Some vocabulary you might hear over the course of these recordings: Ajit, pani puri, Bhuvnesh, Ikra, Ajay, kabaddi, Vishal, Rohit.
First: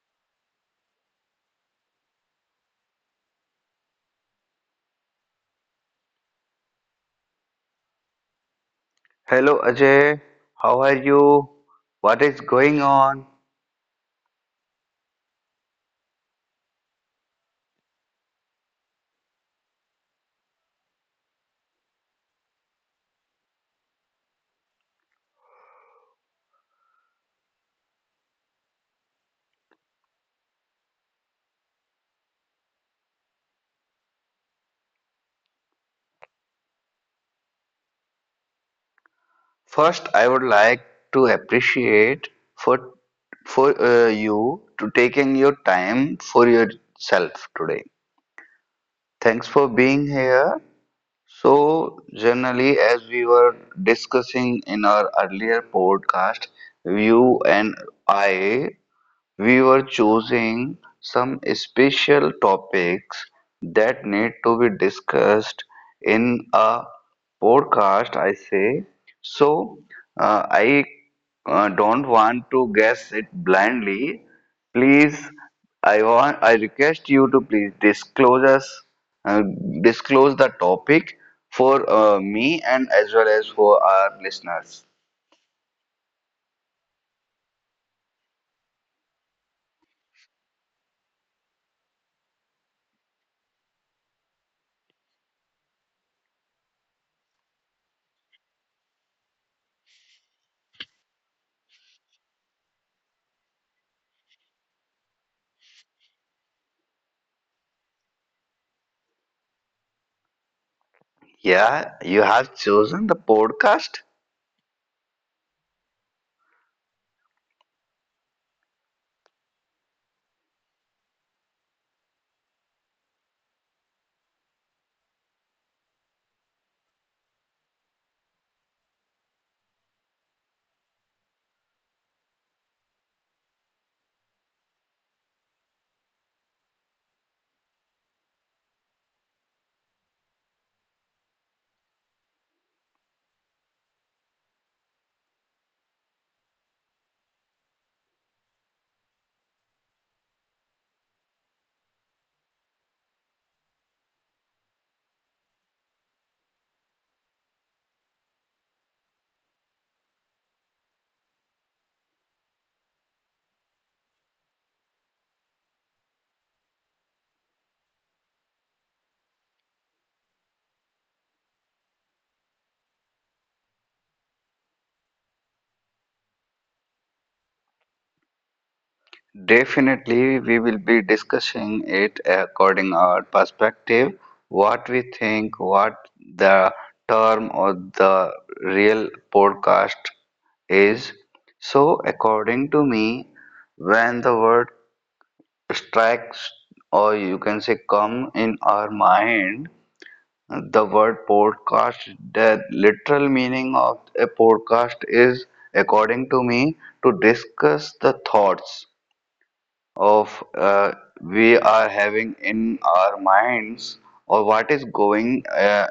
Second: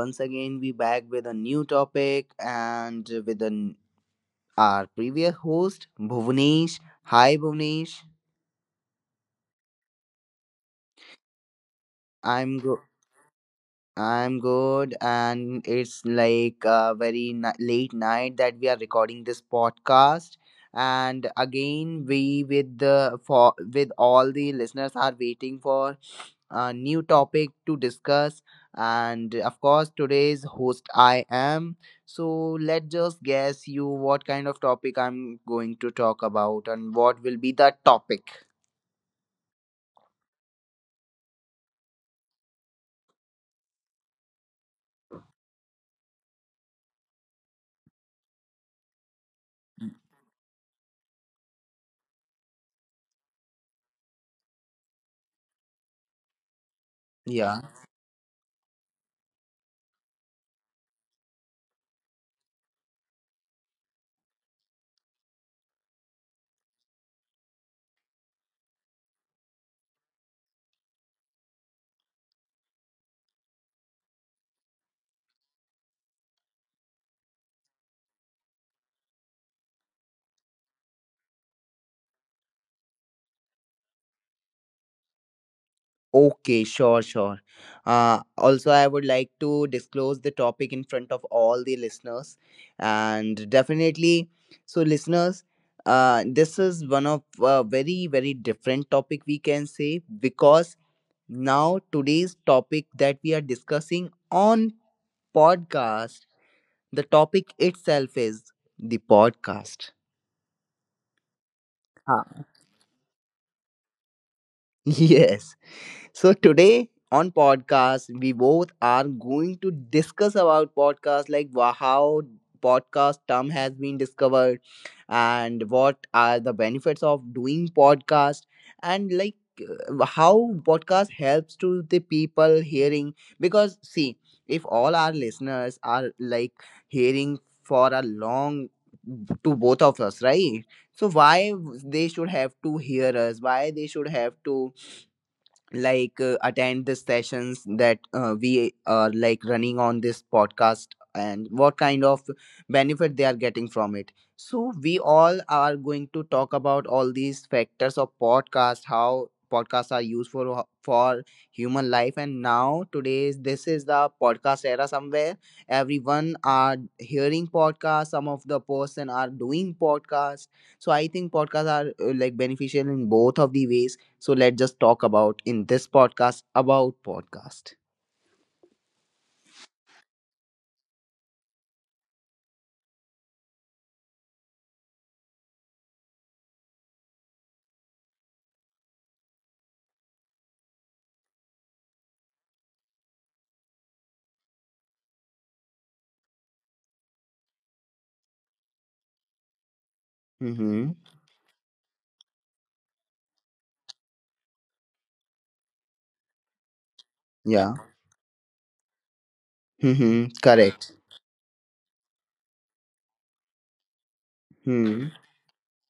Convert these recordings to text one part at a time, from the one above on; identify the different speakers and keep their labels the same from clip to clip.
Speaker 1: Once again, we back with a new topic and with an, our previous host, Bhuvnesh. Hi, Bhuvnesh.
Speaker 2: Hello Ajay, how are you? What is
Speaker 1: I'm go-
Speaker 2: going on?
Speaker 1: I'm good, and it's like a very late night that we are recording this podcast. And again, we with the for with all the listeners are waiting for a new topic to discuss. And of course, today's host I am. So let's just guess you what kind of topic I'm going to talk about and what will be the topic.
Speaker 2: First, I would like to appreciate for for you to taking your time for yourself today. Thanks for being here. So, generally, as we were discussing in our earlier podcast, you
Speaker 1: Yeah.
Speaker 2: and I. We were choosing some special topics that need to be discussed in a podcast, I say. So, I don't want to guess it blindly. Please, I request you to please disclose us, uh, disclose the topic for me and as well as for our listeners.
Speaker 1: Okay, sure, sure. Also, I would like to disclose the topic in front of all the listeners. And definitely, so listeners, this is one of a very, very different topic we can say because now, today's topic that we are discussing on podcast, the topic itself is the podcast.
Speaker 2: Yeah, you
Speaker 1: Ah.
Speaker 2: have chosen the podcast.
Speaker 1: Yes. So today on podcast, we both are going to discuss about podcast, like how podcast term has been discovered, and what are the benefits of doing podcast, and like how podcast helps to the people hearing. Because see, if all our listeners are like hearing for a long to both of us, right? So why they should have to hear us? Why they should have to like attend the sessions that we are like running on this podcast, and what kind of benefit they are getting from it, so we all are going to talk about all these factors of podcast, how podcasts are used for human life. And now today's this is the podcast era. Somewhere everyone are hearing podcasts, some of the person are doing podcasts. So I think podcasts are like beneficial in both of the ways. So let's just talk about in this podcast about podcast.
Speaker 2: Definitely, we will be discussing it according our perspective, what we think, what the term or the real podcast is. So, according to me, when the word strikes or you can say come in our mind, the
Speaker 1: Mm-hmm.
Speaker 2: word podcast, the literal meaning of a podcast is, according to me, to
Speaker 1: Yeah.
Speaker 2: discuss the thoughts
Speaker 1: Mm-hmm.
Speaker 2: of
Speaker 1: Correct.
Speaker 2: we are having in our minds or what is
Speaker 1: Mm-hmm.
Speaker 2: going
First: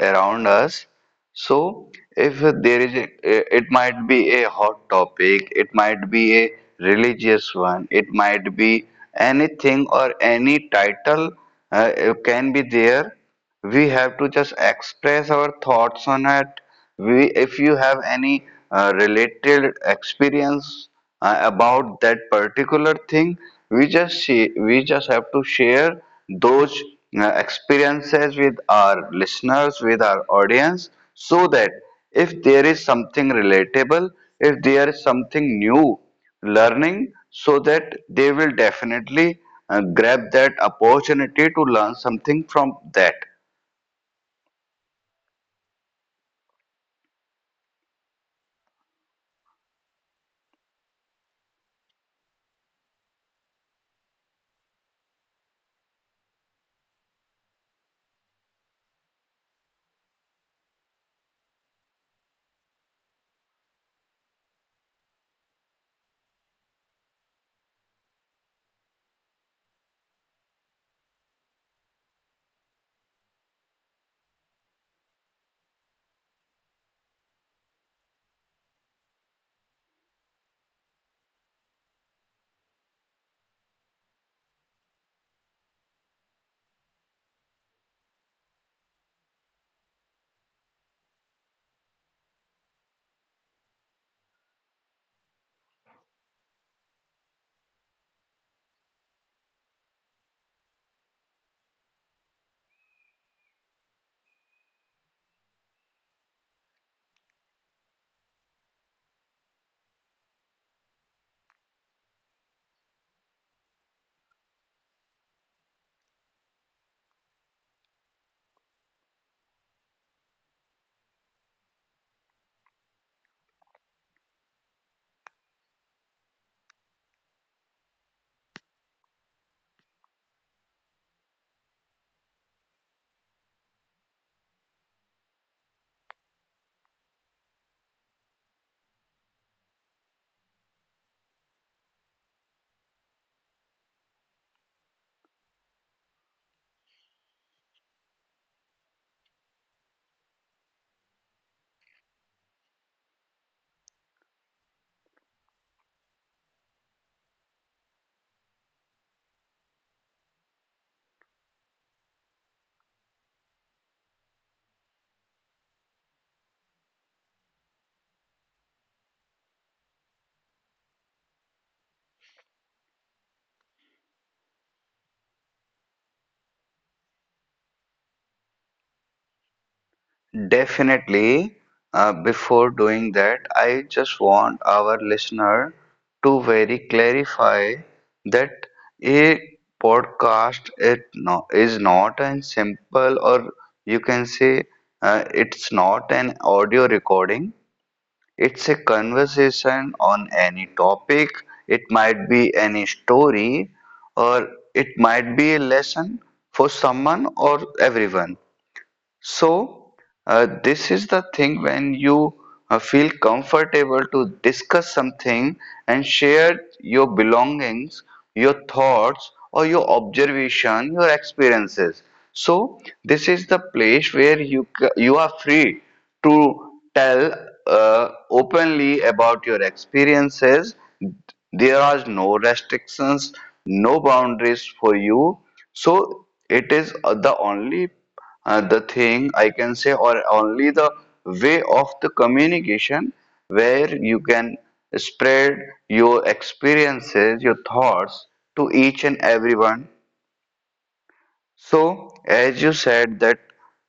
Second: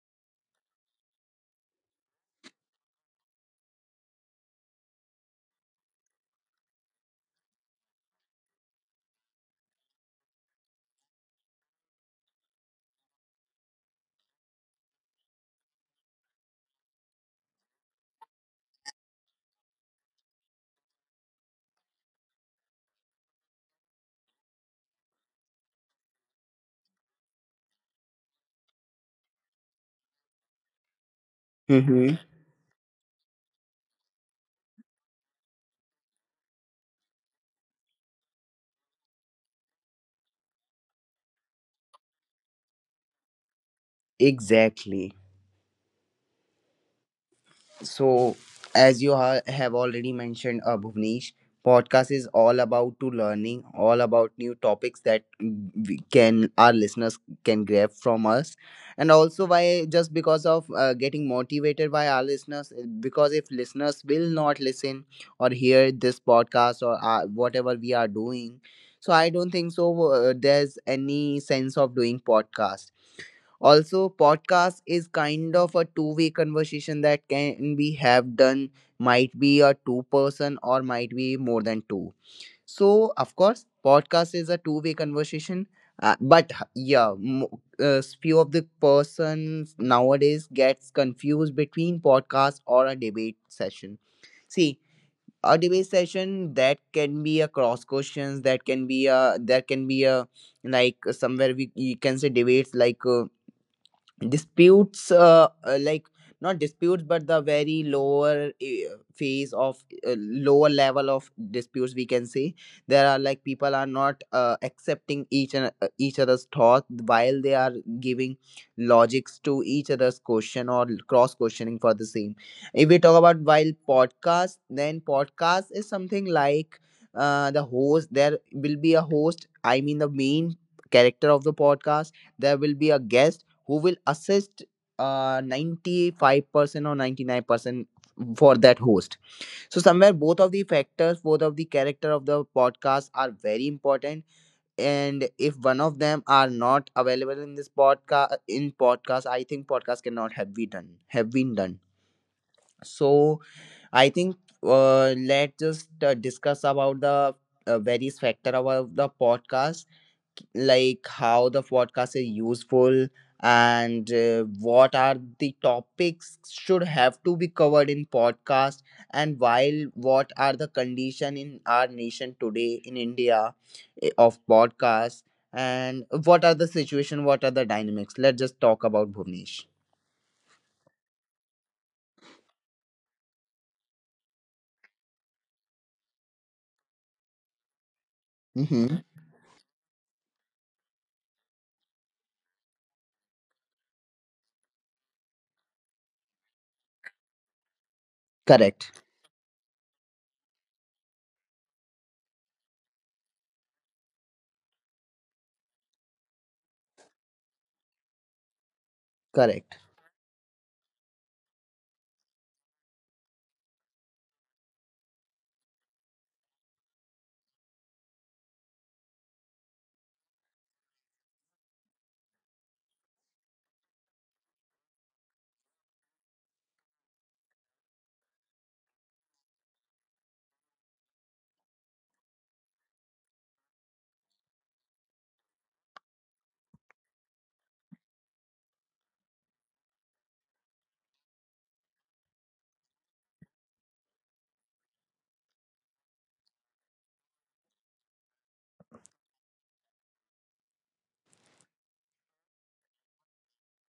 Speaker 2: around us. So, if there is a, it might be a hot topic, it might be a religious one, it might be anything or any title can be there. We have to just express our thoughts on it. We, if you have any related experience about that particular thing we just have to share those experiences with our listeners, with our audience, so that
Speaker 1: Mm-hmm.
Speaker 2: if there is something relatable, if there is something new learning, so that they will definitely grab that opportunity to learn something from that.
Speaker 1: Exactly. So, as you have already mentioned, Bhuvnesh, podcast is all about to learning, all about new topics that we can our listeners can grab from us, and also why just because of getting motivated by our listeners, because if listeners will not listen or hear this podcast or whatever we are doing, so I don't think so. There's any sense of doing podcast. Also, podcast is kind of a two-way conversation that can be have done, might be a two-person or might be more than two. So, of course, podcast is a two-way conversation. Yeah, few of the persons nowadays gets confused between podcast or a debate session. See, a debate session that can be a cross questions, that can be a like somewhere we you can say debates like. Disputes like not disputes but the very lower phase of lower level of disputes we can say. There are like people are not accepting each and each other's thought while they are giving logics to each other's question or cross questioning for the same. If we talk about while podcast, then podcast is something like there will be a host, I mean the main character of the podcast. There will be a guest who will assist 95% or 99% for that host. So, somewhere both of the factors, both of the character of the podcast are very important. And if one of them are not available in this podcast, in podcast, I think podcast cannot have been done. Have been done. So, I think let's just discuss about the various factor about the podcast, like how the podcast is useful, and what are the topics should have to be covered in podcast, and while what are the condition in our nation today in India, of podcast, and what are the situation, what are the dynamics. Let's just talk about, Bhuvnesh.
Speaker 2: Definitely, before doing that, I just want our listener to very clarify that
Speaker 1: Mm-hmm.
Speaker 2: a podcast it no, is not a simple or you can say it's not an audio recording. It's a
Speaker 1: Correct.
Speaker 2: conversation on any topic. It might be any story or it might be a lesson for someone or everyone.
Speaker 1: Correct.
Speaker 2: So, this is the thing when you feel comfortable to discuss something and share your belongings, your thoughts, or your observation, your experiences. So, this is the place where you are free to tell openly about your experiences. There are no restrictions, no boundaries for you. So, it is the only the thing I can say, or only the way of the communication where you can spread your experiences, your thoughts to each and everyone. So, as you said that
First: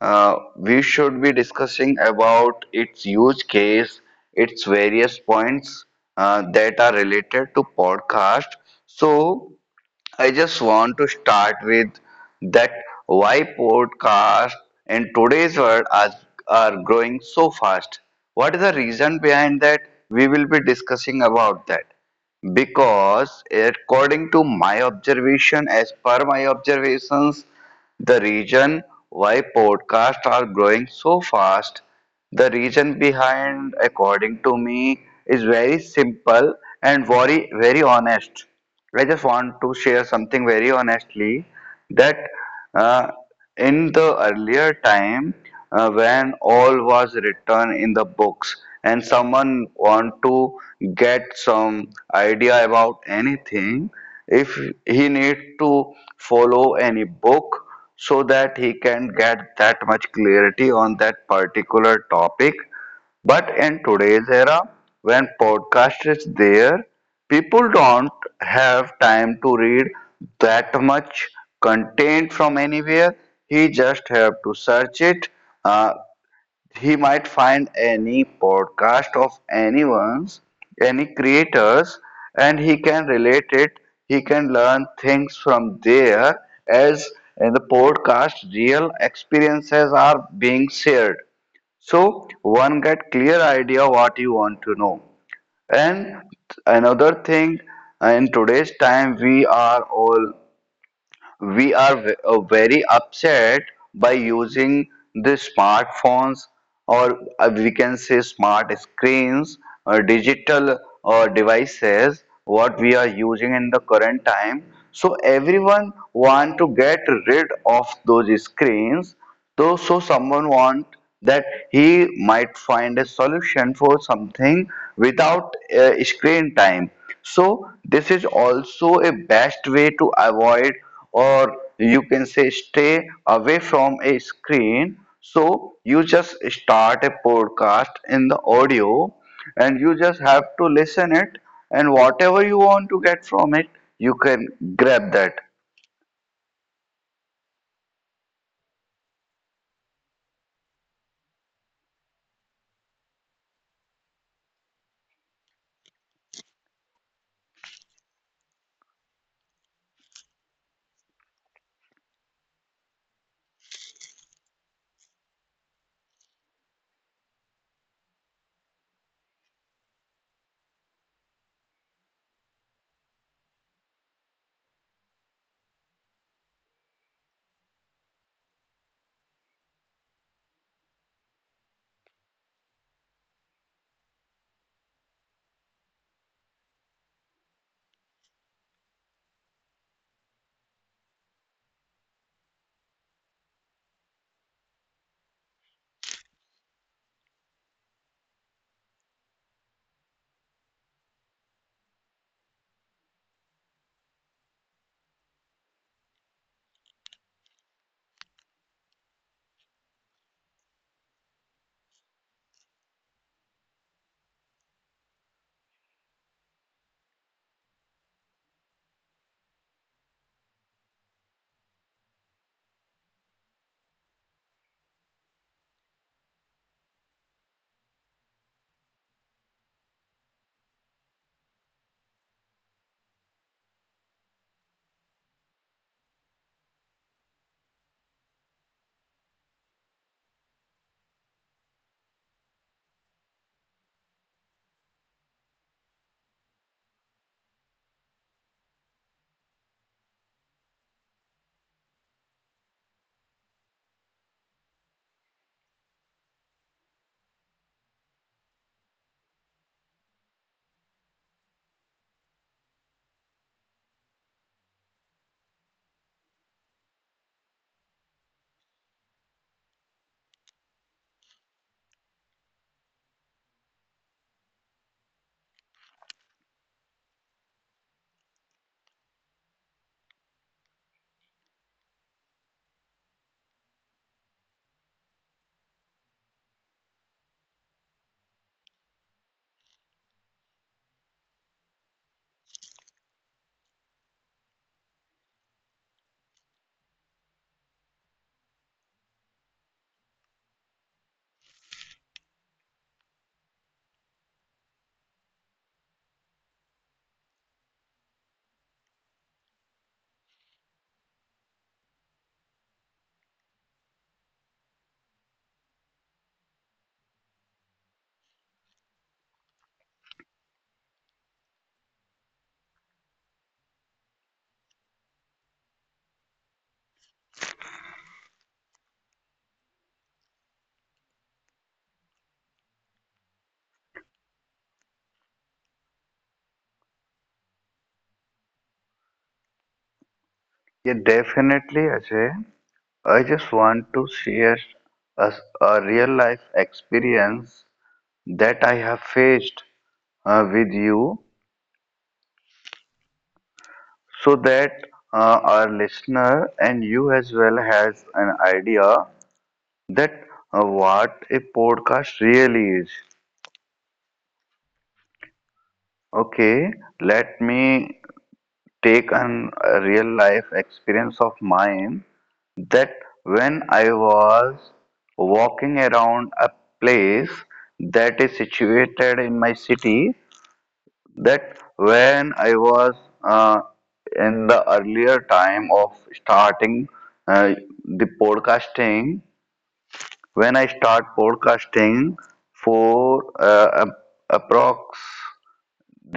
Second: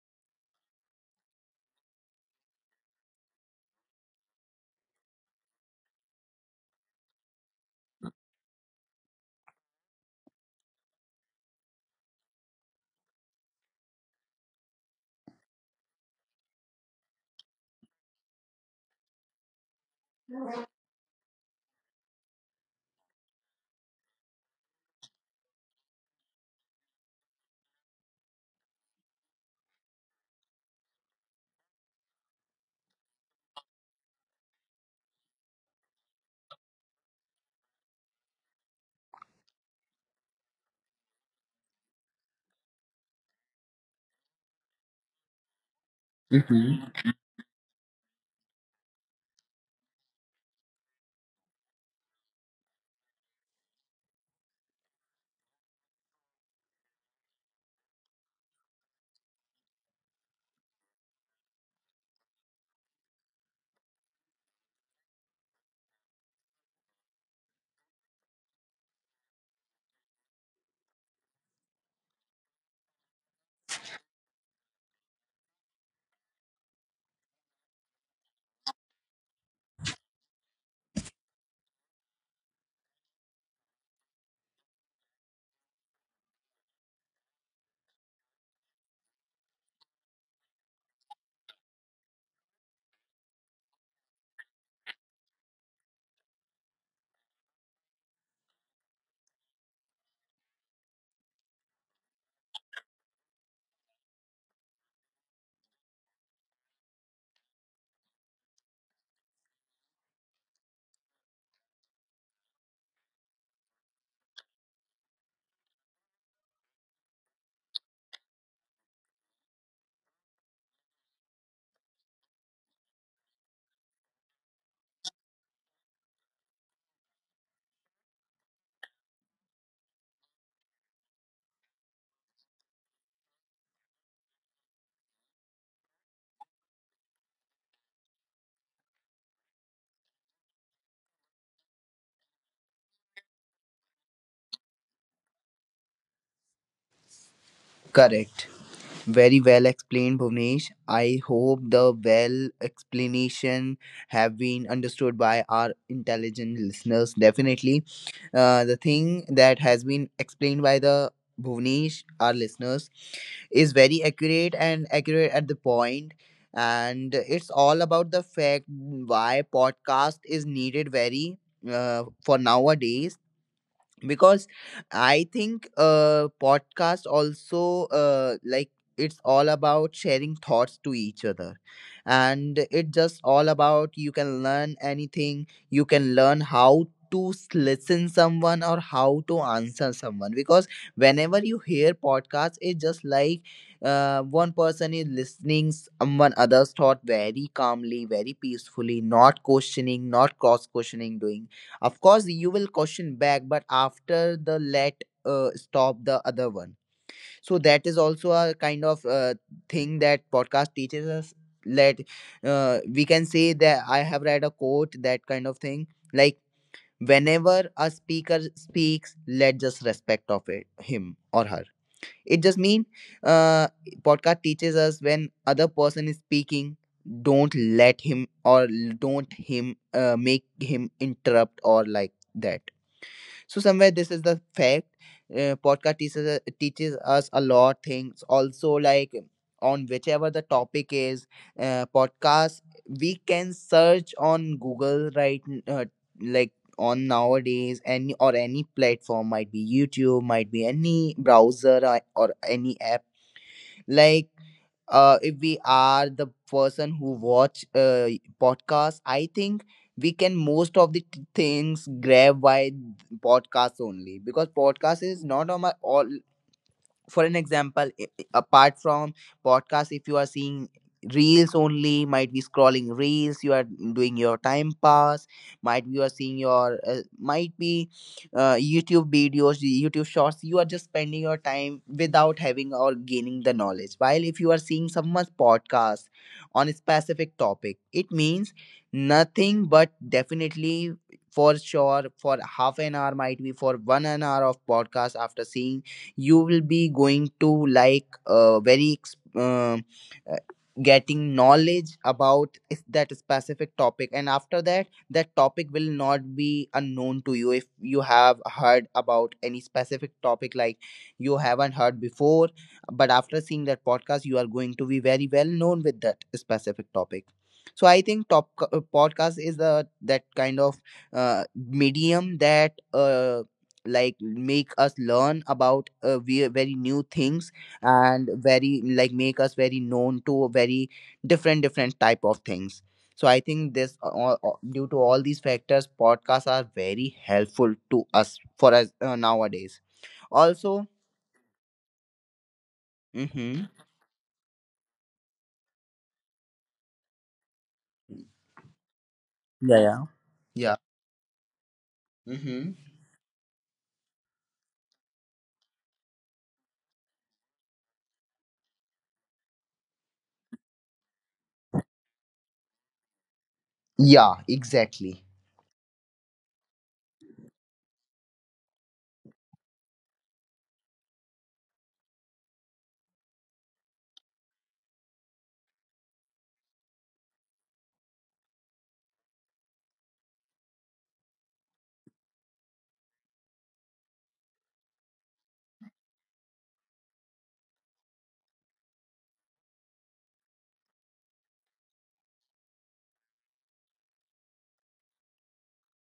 Speaker 2: we should be discussing about its use case, its various points that are related to podcast. So, I just want to start with that why podcasts in today's world are growing so fast. What is the reason behind that? We will be discussing about that. Because according to my observation, as per my observations, the reason why podcasts are growing so fast, the reason behind, according to me, is very simple and very, very honest. I just want to share something very honestly that. Uh, in the earlier time when all
Speaker 1: Mm-hmm.
Speaker 2: was written in the books and someone want to get some idea about anything, if he need to follow any book so that he can get that much clarity on that particular topic, but in today's era, when podcast is there, people don't have time to read that much content from anywhere. He just have to search it. Uh, he might find any podcast of anyone's, any creators, and he can relate it. He can learn things from there as in the podcast real experiences are being shared, so one get clear idea what you want to know. And another thing, in today's time we are all, we are very upset by using the smartphones or we can say smart screens or digital devices what we are using in the current time. So everyone want to get rid of those screens. So someone want that he might find a solution for something without screen time. So this is also a best way to avoid or you can say stay away from a screen. So you just start a podcast in the audio and you just have to listen it, and whatever you want to get from it you can grab that.
Speaker 1: Correct. Very well explained, Bhuvnesh. I hope the well explanation have been understood by our intelligent listeners. Definitely, the thing that has been explained by the Bhuvnesh, our listeners, is very accurate and accurate at the point. And it's all about the fact why podcast is needed very for nowadays. Because I think podcast also like it's all about sharing thoughts to each other, and it just all about, you can learn anything, you can learn how to listen someone or how to answer someone. Because whenever you hear podcasts, it's just like one person is listening someone other's thought very calmly, very peacefully, not questioning, not cross questioning doing. Of course, you will question back, but after the let stop the other one. So that is also a kind of thing that podcast teaches us. Let we can say that I have read a quote, that kind of thing like whenever a speaker speaks, let just respect of it, him or her. It just mean uh, podcast teaches us, when other person is speaking, don't let him, or don't him make him interrupt or like that. So somewhere this is the fact podcast teaches us a lot things also, like on whichever the topic is, podcast, we can search on Google, right like on nowadays any or any platform, might be YouTube, might be any browser, or any app, like if we are the person who watch podcasts, I think we can most of the things grab by podcasts only, because podcast is not on my all. For an example, apart from podcast, if you are seeing reels only, might be scrolling reels you are doing, your time pass, might be you are seeing your might be YouTube videos, YouTube shorts, you are just spending your time without having or gaining the knowledge. While if you are seeing someone's podcast on a specific topic, it means nothing but definitely for sure, for half an hour, might be for one an hour of podcast, after seeing you will be going to like uh, getting knowledge about that specific topic. And after that, that topic will not be unknown to you. If you have heard about any specific topic, like you haven't heard before, but after seeing that podcast, you are going to be very well known with that specific topic. So I think top podcast is the that kind of medium that like make us learn about very new things, and very like make us very known to very different different type of things. So I think this due to all these factors, podcasts are very helpful to us, for us nowadays also.
Speaker 2: Yeah, definitely Ajay. I just
Speaker 1: Mm-hmm.
Speaker 2: want to share a, a real life experience that I have faced
Speaker 1: Yeah, yeah,
Speaker 2: with
Speaker 1: yeah.
Speaker 2: you
Speaker 1: Mm-hmm.
Speaker 2: so that our listener and you as well has an idea that what a podcast really is.
Speaker 1: Yeah, exactly.
Speaker 2: Okay, let me take an a real life experience of mine, that when I was walking around a place that is situated in my city, that when I was uh, in the earlier time of starting uh, the podcasting, when I start podcasting for approx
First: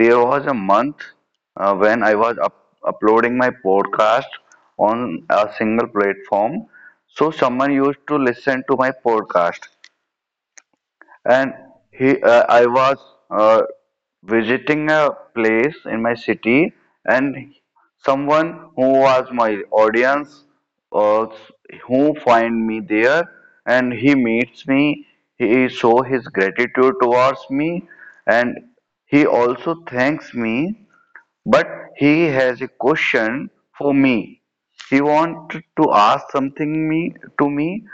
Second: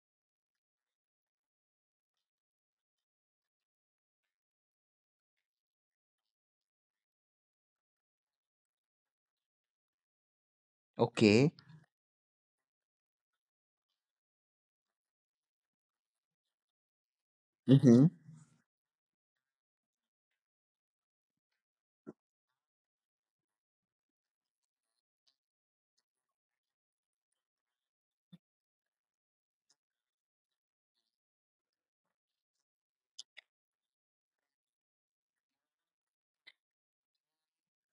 Speaker 2: there was a month when I was up uploading my podcast on a single platform. So someone used to listen to my podcast, and
Speaker 1: Okay.
Speaker 2: he I was uh, visiting a place in my city, and
Speaker 1: Mm-hmm.
Speaker 2: someone who was my audience, uh, who find me there, and he meets me, he show his gratitude towards me, and he also thanks me, but he has a question for me. He wanted to ask something me to me.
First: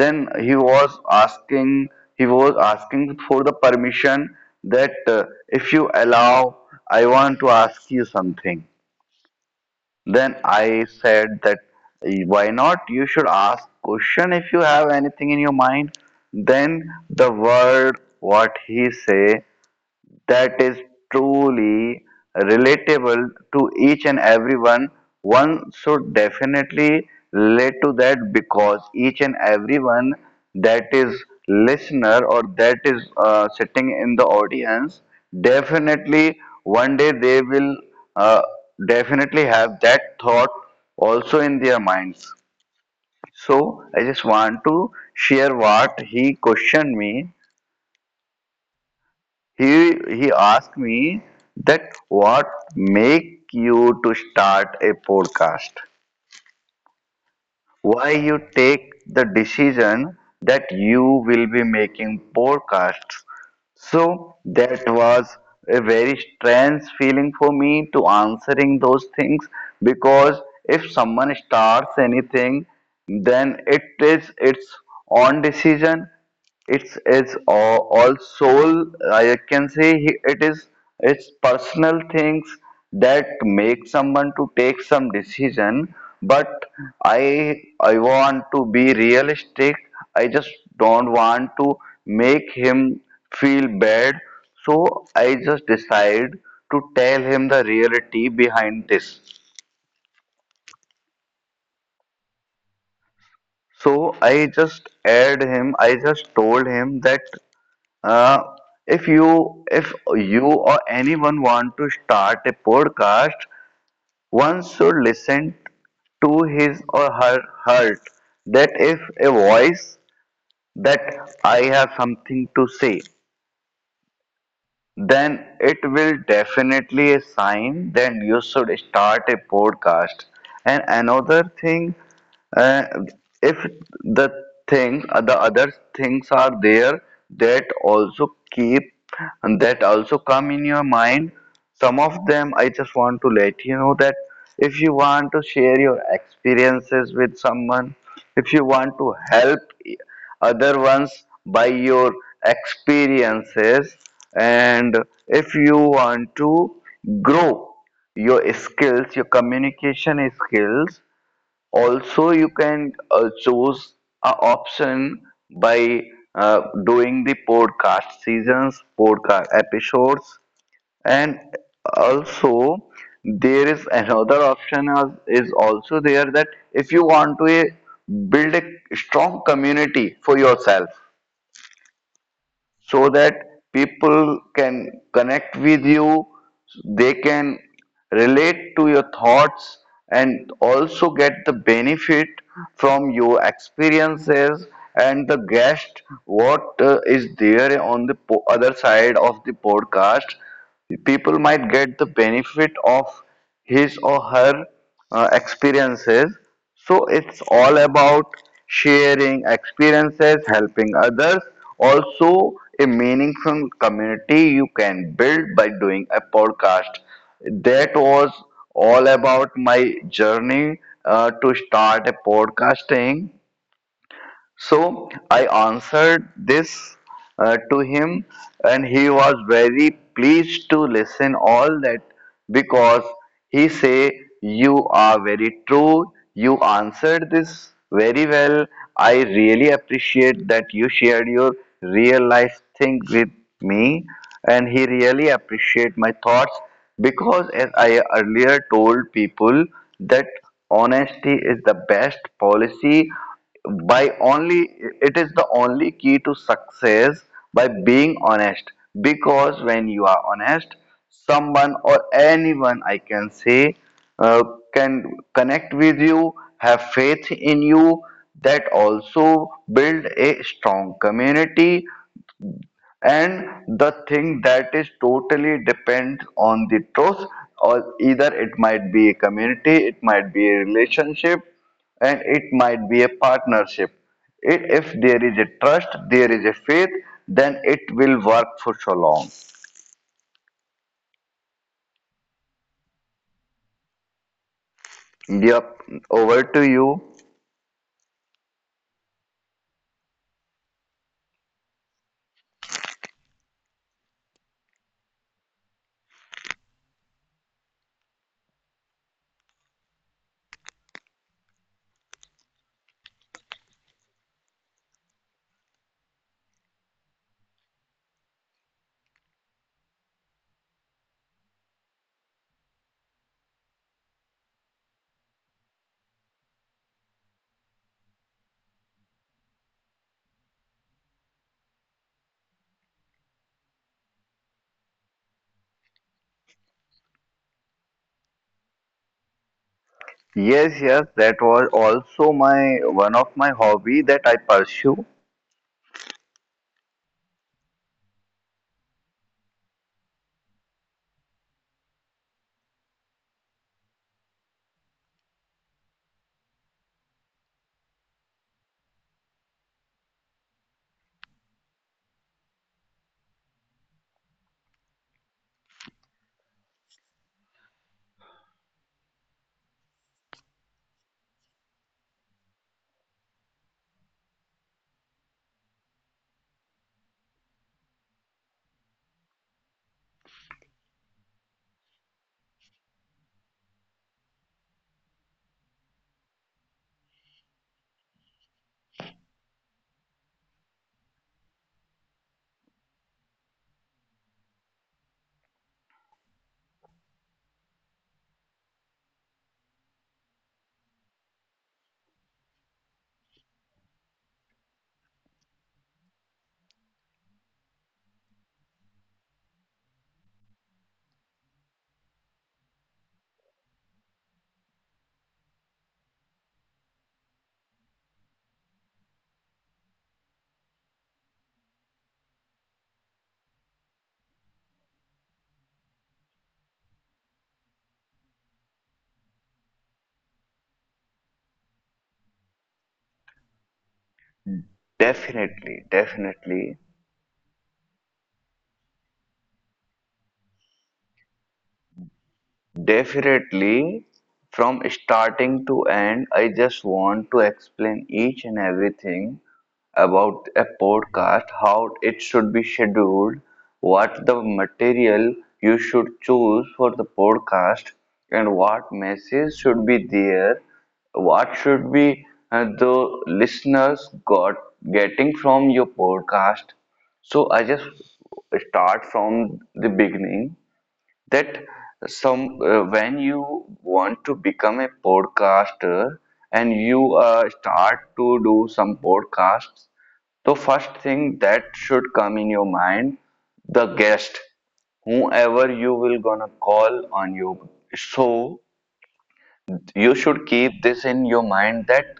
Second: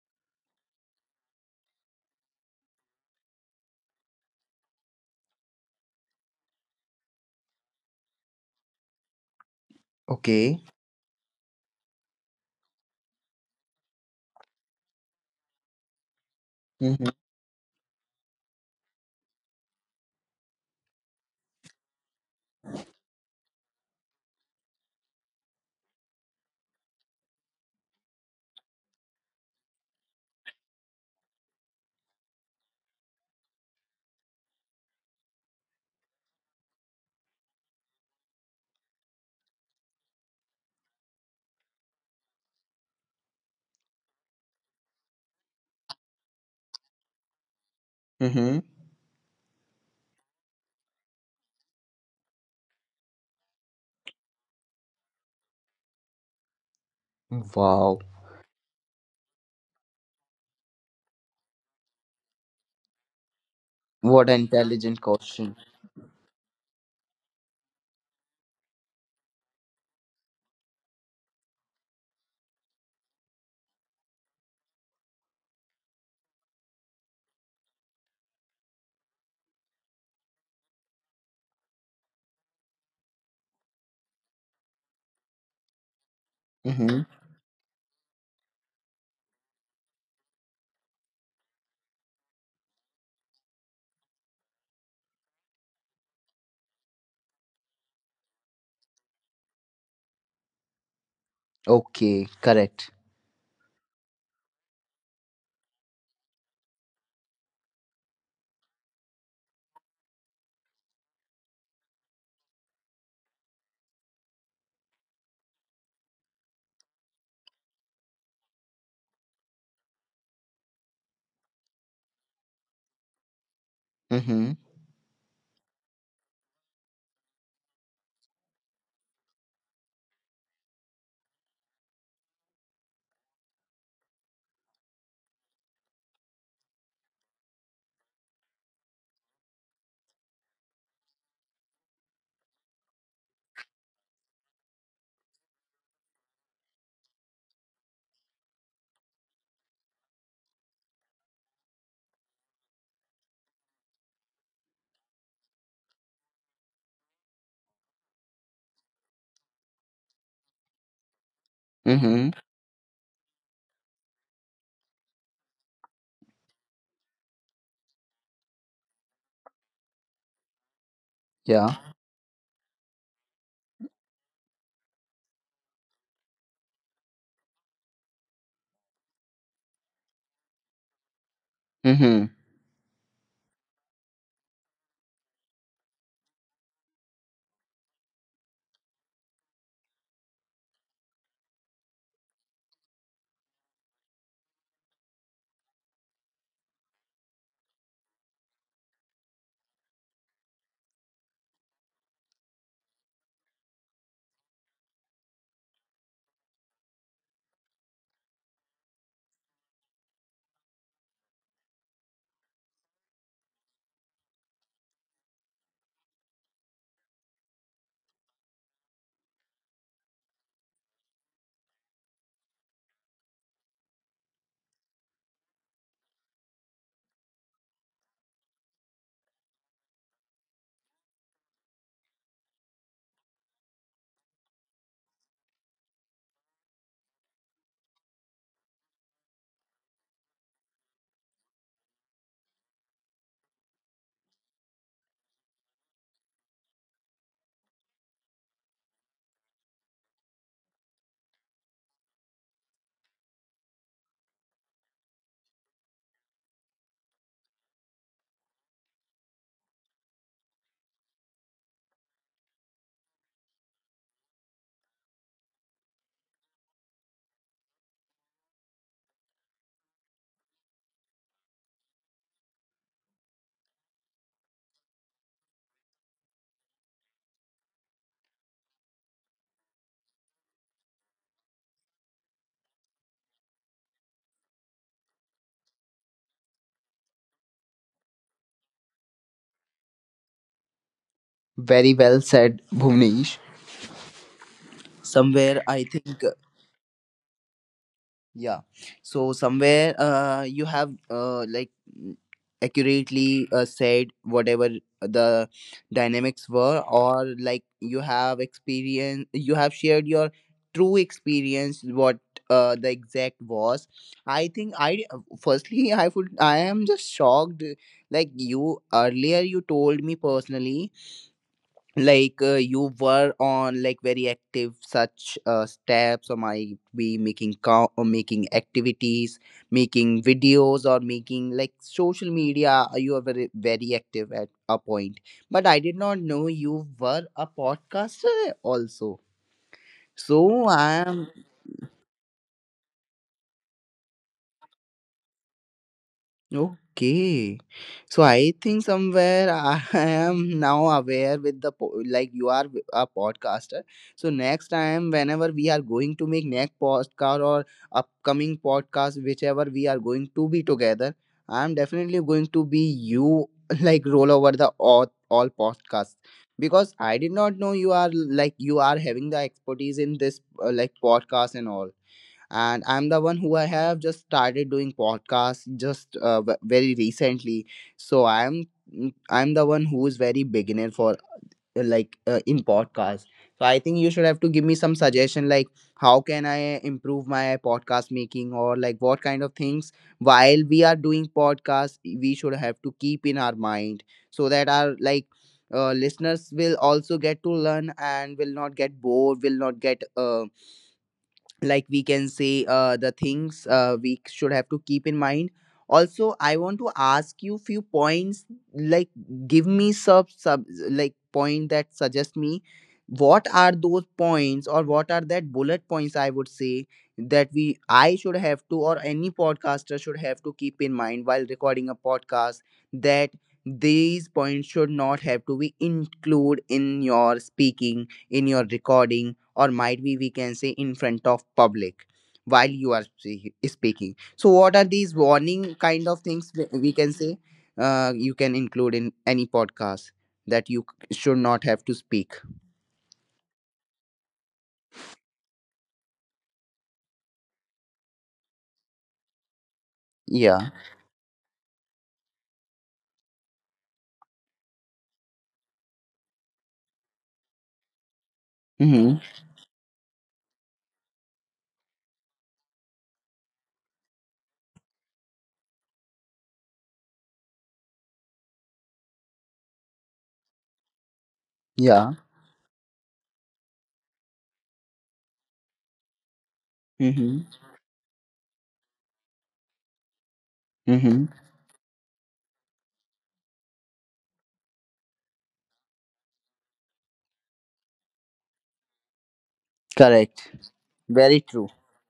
Speaker 2: Then he was asking. He was asking for the permission that if you allow, I want to ask you something. Then
Speaker 1: Okay.
Speaker 2: I said that, "Eh, why not? You should ask question if you have anything in your mind." Then
Speaker 1: Mm-hmm.
Speaker 2: the word what he say, that is truly relatable to each and everyone, one should definitely relate to that, because each and everyone that is listener or that is sitting in the audience, definitely one day they will uh, definitely have that thought also in their minds. So I just want to share what he questioned me.
Speaker 1: Mm-hmm.
Speaker 2: He asked me that what make you to start a podcast,
Speaker 1: Wow,
Speaker 2: why you take the decision that you will be making podcasts.
Speaker 1: what
Speaker 2: So
Speaker 1: an
Speaker 2: that
Speaker 1: intelligent
Speaker 2: was
Speaker 1: question.
Speaker 2: a very strange feeling for me to answering those things, because if someone starts anything, then it is its own decision. It's all soul. I can say it is it's personal things that make someone to take some decision. But
Speaker 1: Mm-hmm.
Speaker 2: I I want to be realistic. I just don't want to make him feel bad. So I just decide to tell him the reality behind this.
Speaker 1: Okay, correct.
Speaker 2: So I just told him that, Uh, if you or anyone want to start a podcast, one should listen to his or her heart. That is a voice that I have something to say,
Speaker 1: Mm-hmm.
Speaker 2: then it will definitely a sign, then you should start a podcast. And another thing, uh, if the the other things are there, that also keep, that also come in your mind, some of them, I just want to let you know that if you want to share your experiences with someone, if you want to help other ones by your experiences, and if you want to grow your skills, your communication skills,
Speaker 1: Mm-hmm.
Speaker 2: also you can choose a option by doing the podcast seasons, podcast episodes. And
Speaker 1: Yeah.
Speaker 2: also there is another option is also there, that if you want to eh, build a strong community for yourself
Speaker 1: Mm-hmm.
Speaker 2: so that people can connect with you, they can relate to your thoughts, and also get the benefit from your experiences. And the guest what is there on the other side of the podcast, people might get the benefit of his or her experiences. So it's all about sharing experiences, helping others, also a meaningful community you can build by doing a podcast. That was all about my journey to start a podcasting. So I answered this to him, and he was very pleased to listen all that, because he say, "You are very true. You answered this very well. I really appreciate that you shared your real life thing with me," and he really appreciate my thoughts. Because as I earlier told people that honesty is the best policy, by only it is the only key to success, by being honest. Because when you are honest, someone or anyone I can say uh, can connect with you, have faith in you, that also build a strong community. And the thing that is totally depends on the trust, or either it might be a community, it might be a relationship, and it might be a partnership. It, if there is a trust, there is a faith, then it will work for so long.
Speaker 1: Very well said, Bhuvnesh. Somewhere I
Speaker 2: Yep,
Speaker 1: think
Speaker 2: over to you.
Speaker 1: yeah. So somewhere uh, you have like accurately said whatever the dynamics were, or like you have experience, you have shared your true experience, what the exact was. I think i firstly I would I am just shocked, like you earlier you told me personally, like you were on like very active such steps, or might be making or making activities, making videos, or making like social media, you are very, very active at a point. But I did not know you were a podcaster also. So
Speaker 2: Yes,
Speaker 1: I
Speaker 2: yes,
Speaker 1: am.
Speaker 2: that was also my one of my hobby that I pursue.
Speaker 1: Okay. So I think somewhere I am now aware with the like you are a podcaster. So next time whenever we are going to make next podcast or upcoming podcast whichever we are going to be together, I am definitely going to be you like roll over the all podcasts because I did not know you are like you are having the expertise in this like podcast and all, and I'm the one who I have just started doing podcasts just very recently. So I'm the one who is very beginner for in podcast. So I think you should have to give me some suggestion like how can I improve my podcast making, or like what kind of things while we are doing podcast we should have to keep in our mind so that our like listeners will also get to learn and will not get bored, will not get like we can say the things we should have to keep in mind. Also I want to ask you few points, like give me sub sub like point that suggest me what are those points or what are that bullet points I would say that we I should have to, or any podcaster should have to keep in mind while recording a podcast, that these points should not have to be include in your speaking, in your recording, or might be we can say in front of public. While you are speaking, so what are these warning
Speaker 2: Definitely,
Speaker 1: kind of things
Speaker 2: definitely.
Speaker 1: we can say you can include in any podcast that you should not have to speak.
Speaker 2: Definitely, from starting to end, I just want to explain each and everything about a
Speaker 1: Yeah.
Speaker 2: podcast, how it should be scheduled, what the material you should choose for the podcast, and what
Speaker 1: Mm-hmm.
Speaker 2: message should be there, what should be the listeners got getting from your podcast. So I just start from the beginning that
Speaker 1: Yeah.
Speaker 2: some when you want to become a podcaster and you
Speaker 1: Mm-hmm.
Speaker 2: start to do some podcasts, the first
Speaker 1: Mm-hmm.
Speaker 2: thing that should come in your mind, the guest, whoever you will gonna call on your show, you should
Speaker 1: Correct.
Speaker 2: keep this in your
Speaker 1: Very true.
Speaker 2: mind that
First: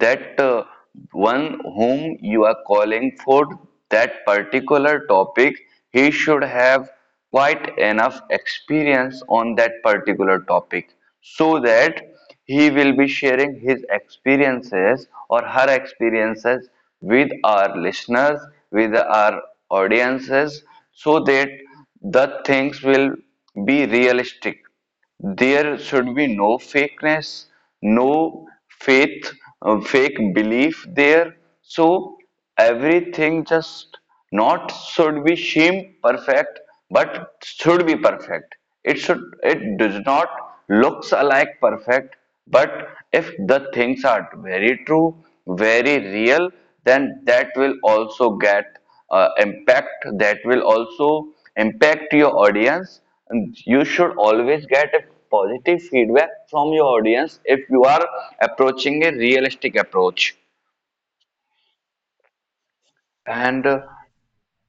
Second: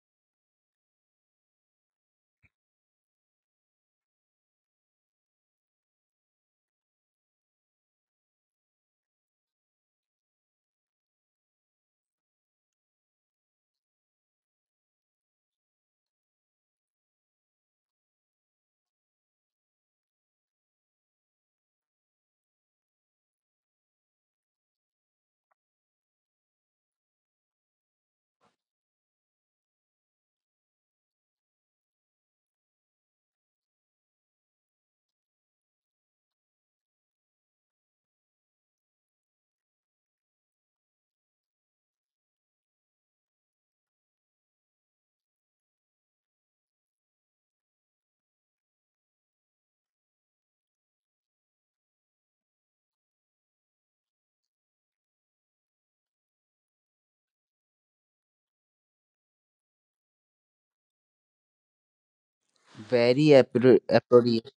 Speaker 2: that uh, one whom you are calling for that particular topic, he should have quite enough experience on that particular topic so that he will be sharing his experiences or her experiences with our listeners, with our audiences, so that the things will be realistic. There should be no fakeness, no faith, fake belief there. So everything just not should be seem perfect, but should be perfect. It does not looks alike perfect, but if the things are very true, very real, then that will also get impact. That will also impact your audience. You should always get a positive feedback from your audience if you are approaching a realistic approach
Speaker 1: Very
Speaker 2: and uh,
Speaker 1: appropriate.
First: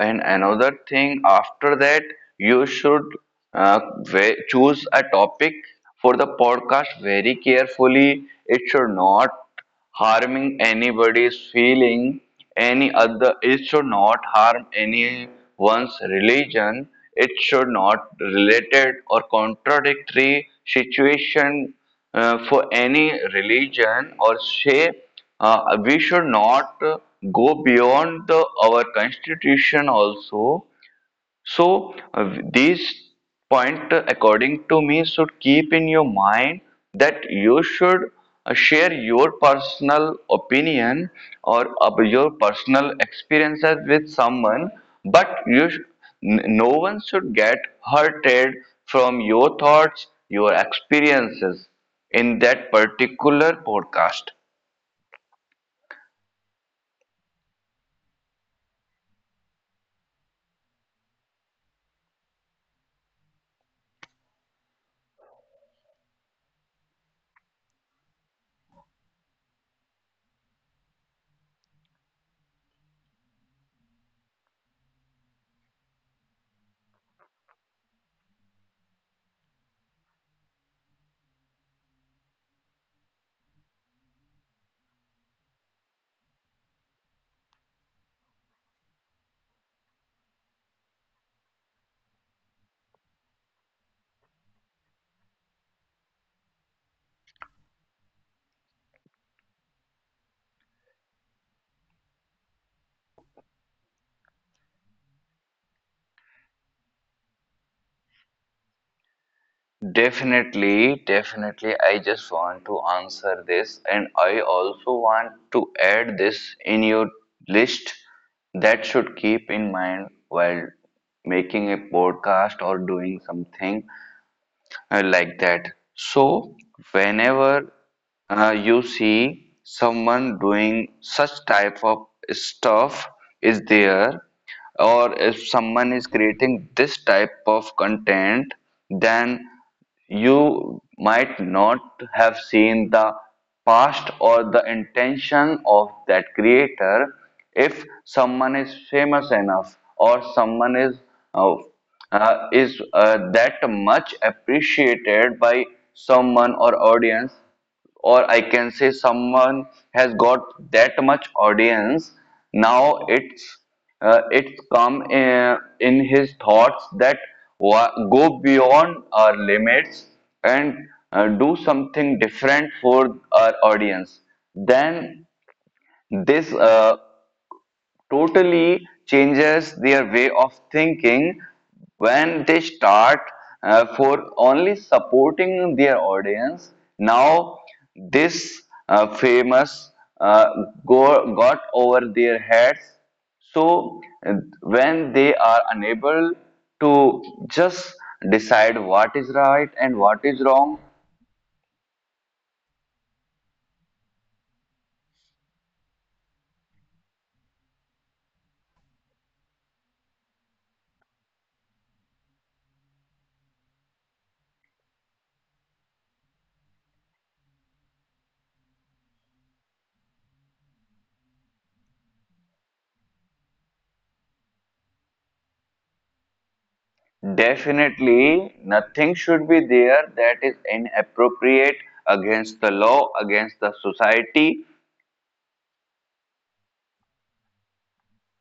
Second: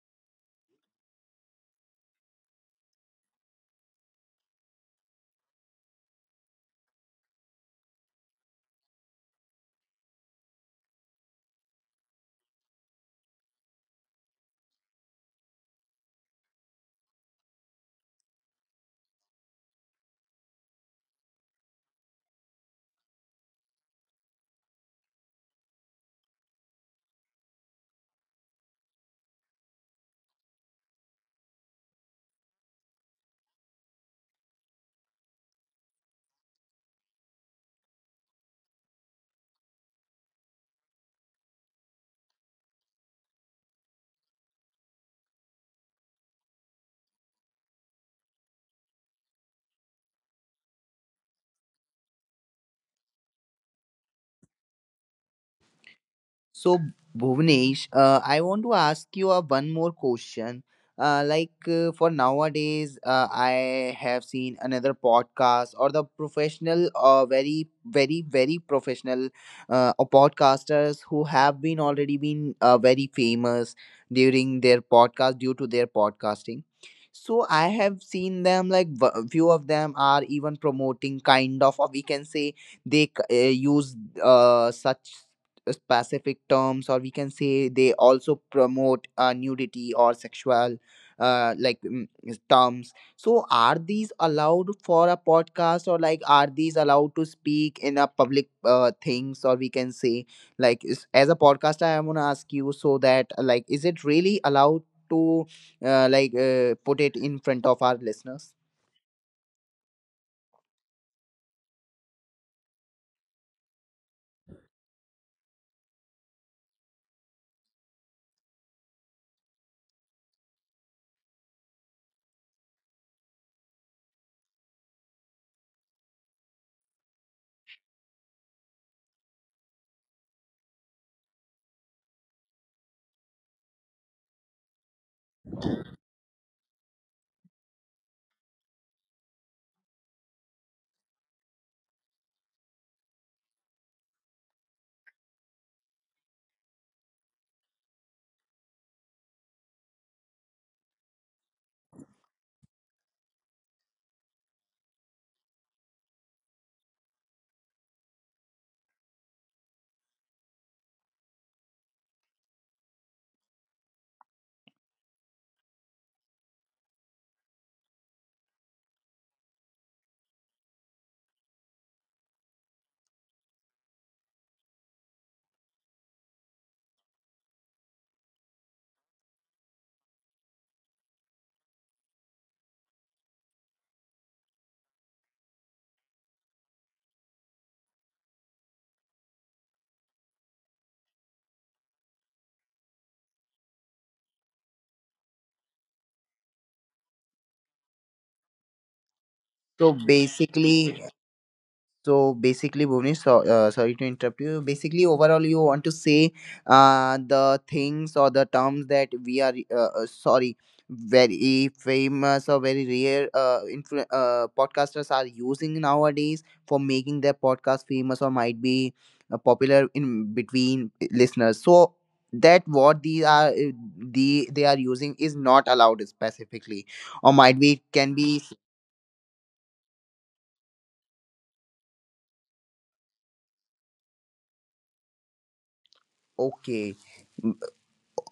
Speaker 2: And another thing, after that, you should choose a topic for the podcast very carefully. It should not harming anybody's feeling, any other. It should not harm anyone's religion. It should not related or contradictory situation for any religion, or say we should not go beyond the, our constitution also. So, this point, according to me, should keep in your mind that you should share your personal opinion or of your personal experiences with someone, but no one should get hurted from your thoughts, your experiences in that particular podcast.
Speaker 1: So, Bhuvnesh, I want to ask you one more question. For nowadays, I have seen another podcast or the professional, very, very, very professional podcasters who have been already been very famous during their podcast due to their podcasting. So I have seen them like few of them are even promoting kind of, or we can say they use such specific terms, or we can say they also promote nudity or sexual is terms. So are these allowed for a podcast, or like are these allowed to speak in a public things, or we can say like is, as a podcast I am going to ask you so that like is it really allowed to put it in front of our listeners?
Speaker 2: Definitely, definitely. I just want to answer this, and I also want to add this in your list that should keep in mind while making a podcast or doing something like that. So, whenever you see someone doing such type of stuff is there, or if someone is creating this type of content, then you might not have seen the past or the intention of that creator. If someone is famous enough, or someone is uh, that much appreciated by someone or audience, or I can say someone has got that much audience. Now it's come in his thoughts that go beyond our limits and do something different for our audience. Then this totally changes their way of thinking when they start for only supporting their audience. Now, this famous uh, go, got over their heads. So, when they are unable to just decide what is right and
Speaker 1: so
Speaker 2: what is wrong,
Speaker 1: basically So basically, Bhuvnesh, sorry to interrupt you. Basically, overall, you want to say the things or the terms that we are sorry, very famous or very rare podcasters are using nowadays for making their podcast famous, or might be popular in between listeners. So that what these are they are using is not allowed specifically, or might be can be.
Speaker 2: definitely, nothing should be there that is inappropriate, against the law, against the society.
Speaker 1: Okay.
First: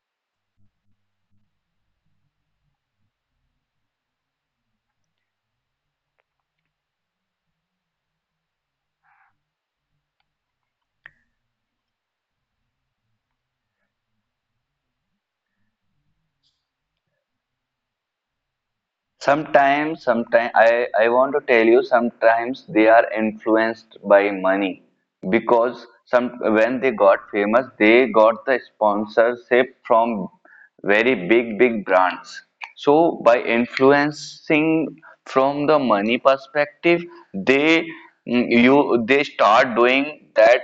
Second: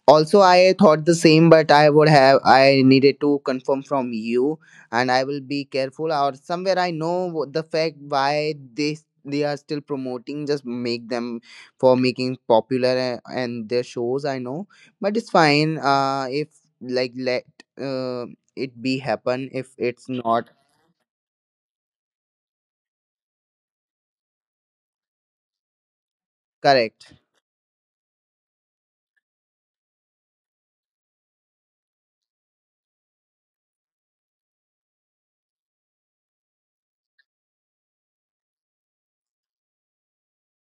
Speaker 1: Also, I thought the same, but I would have I needed to confirm from you, and I will be careful. Or somewhere I know what the fact why they they are still promoting. Just make them for making popular and their shows. I know, but it's fine. If like let uh, it be happen. If
Speaker 2: Sometimes,
Speaker 1: it's not
Speaker 2: sometimes I want to tell you sometimes they are influenced by money because some when they
Speaker 1: correct.
Speaker 2: got famous they got the sponsorship from very big brands. So by influencing from the money perspective they mm, you they start doing that.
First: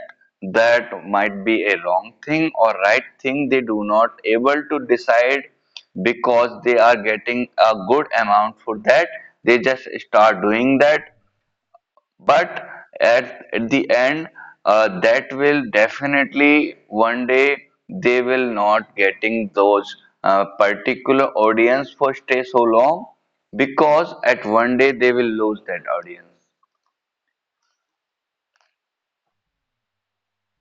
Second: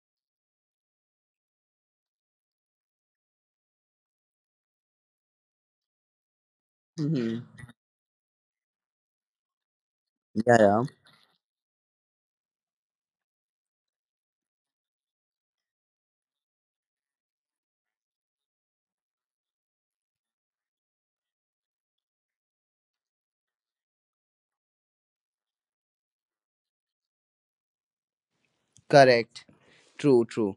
Speaker 2: That might be a wrong thing or right thing, they do not able to decide because they are
Speaker 1: Hmm.
Speaker 2: getting a good amount for that. They just start
Speaker 1: Yeah,
Speaker 2: doing
Speaker 1: yeah.
Speaker 2: that, but at the end that will definitely one day they will not getting those particular audience for stay so long, because at one day they will lose that audience.
Speaker 1: Correct. True. True.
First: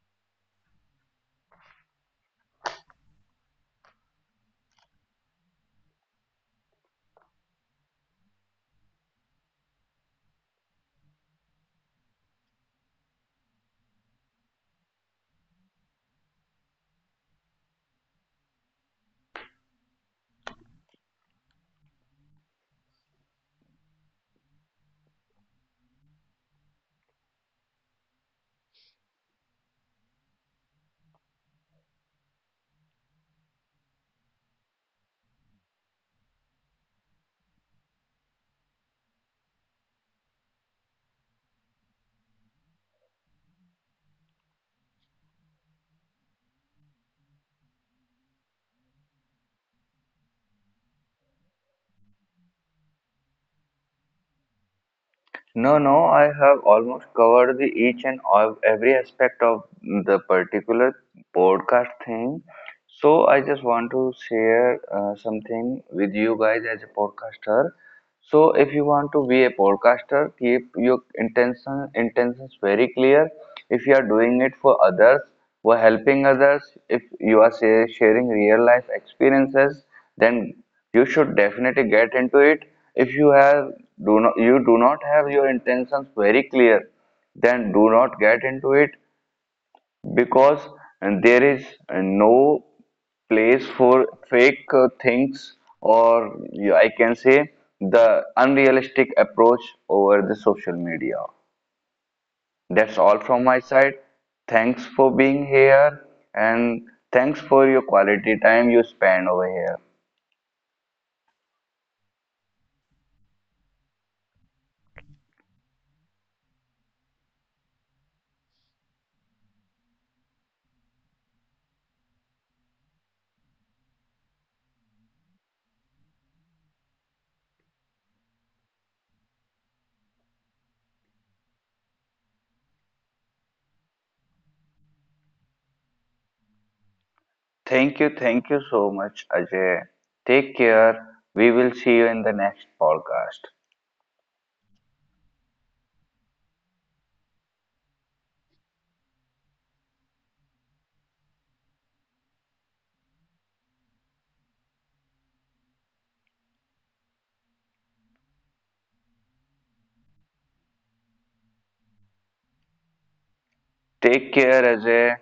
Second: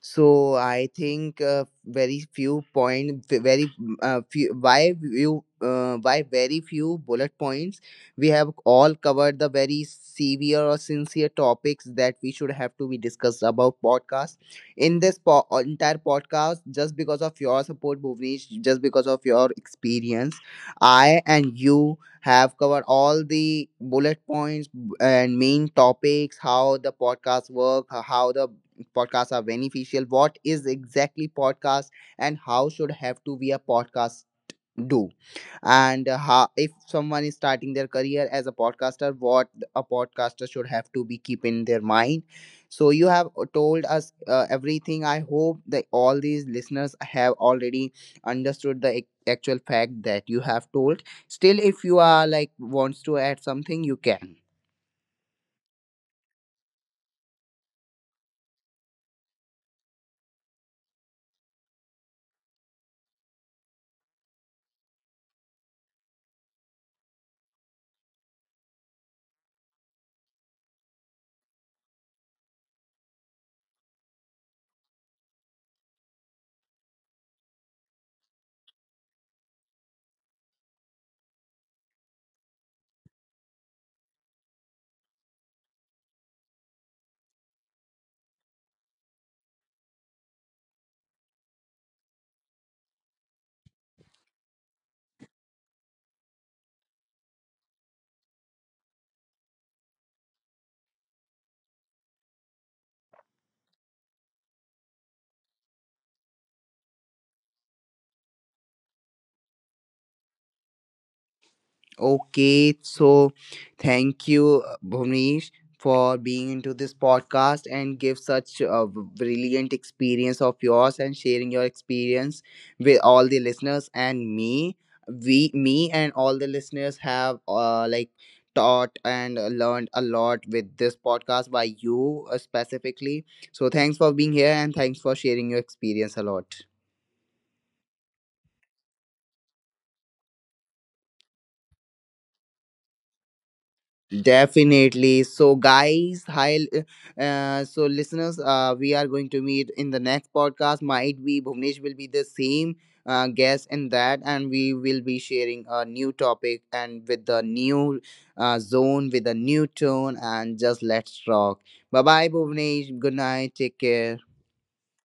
Speaker 1: So I think very few point, very mm, few, why you why very few bullet points. We have all covered the very severe or sincere topics that we should have to be discussed about podcast. In this entire podcast, just because of your support, Bhuvnesh, just because of your experience, I and you have covered all the bullet points and main topics, how the podcast work, how the podcasts are beneficial, what is exactly podcast, and how should have to be a podcast do, and how if someone is starting their career as a podcaster, what a podcaster should have to be keep in their mind. So you have told us everything. I hope that all these listeners have already understood the actual fact that you have told. Still if you are like wants to add something you can.
Speaker 2: No, no, I have almost covered the each and all, every aspect of the particular podcast thing. So I just want to share something with you guys as a podcaster. So if you want to be a podcaster, keep your intentions very clear. If you are doing it for others, were helping others. If you are sharing real life experiences, then you should definitely get into it. If you have do not have your intentions very clear, then do not get into it because there is no place for fake things, or yeah, I can say the unrealistic approach over the social media. That's all from my side. Thanks for being here, and thanks for your quality time you spend over here.
Speaker 1: Okay, so thank you, Bhuvnesh, for being into this podcast and give such a brilliant experience of yours and sharing your experience with all the listeners and me. We, me, and all the listeners have like taught and learned a lot with this podcast by you specifically. So thanks for being here and thanks for sharing your experience a lot.
Speaker 2: Thank you so much, Ajay. Take care. We will see you in the next podcast.
Speaker 1: Definitely. So, guys, hi. So, listeners, we are going to meet in the next podcast. Might be Bhuvnesh will be the same guest in that, and we will be sharing a new topic and with the new zone, with a new tone, and just let's rock. Bye bye, Bhuvnesh. Good night. Take
Speaker 2: Take
Speaker 1: care.
Speaker 2: care, Ajay.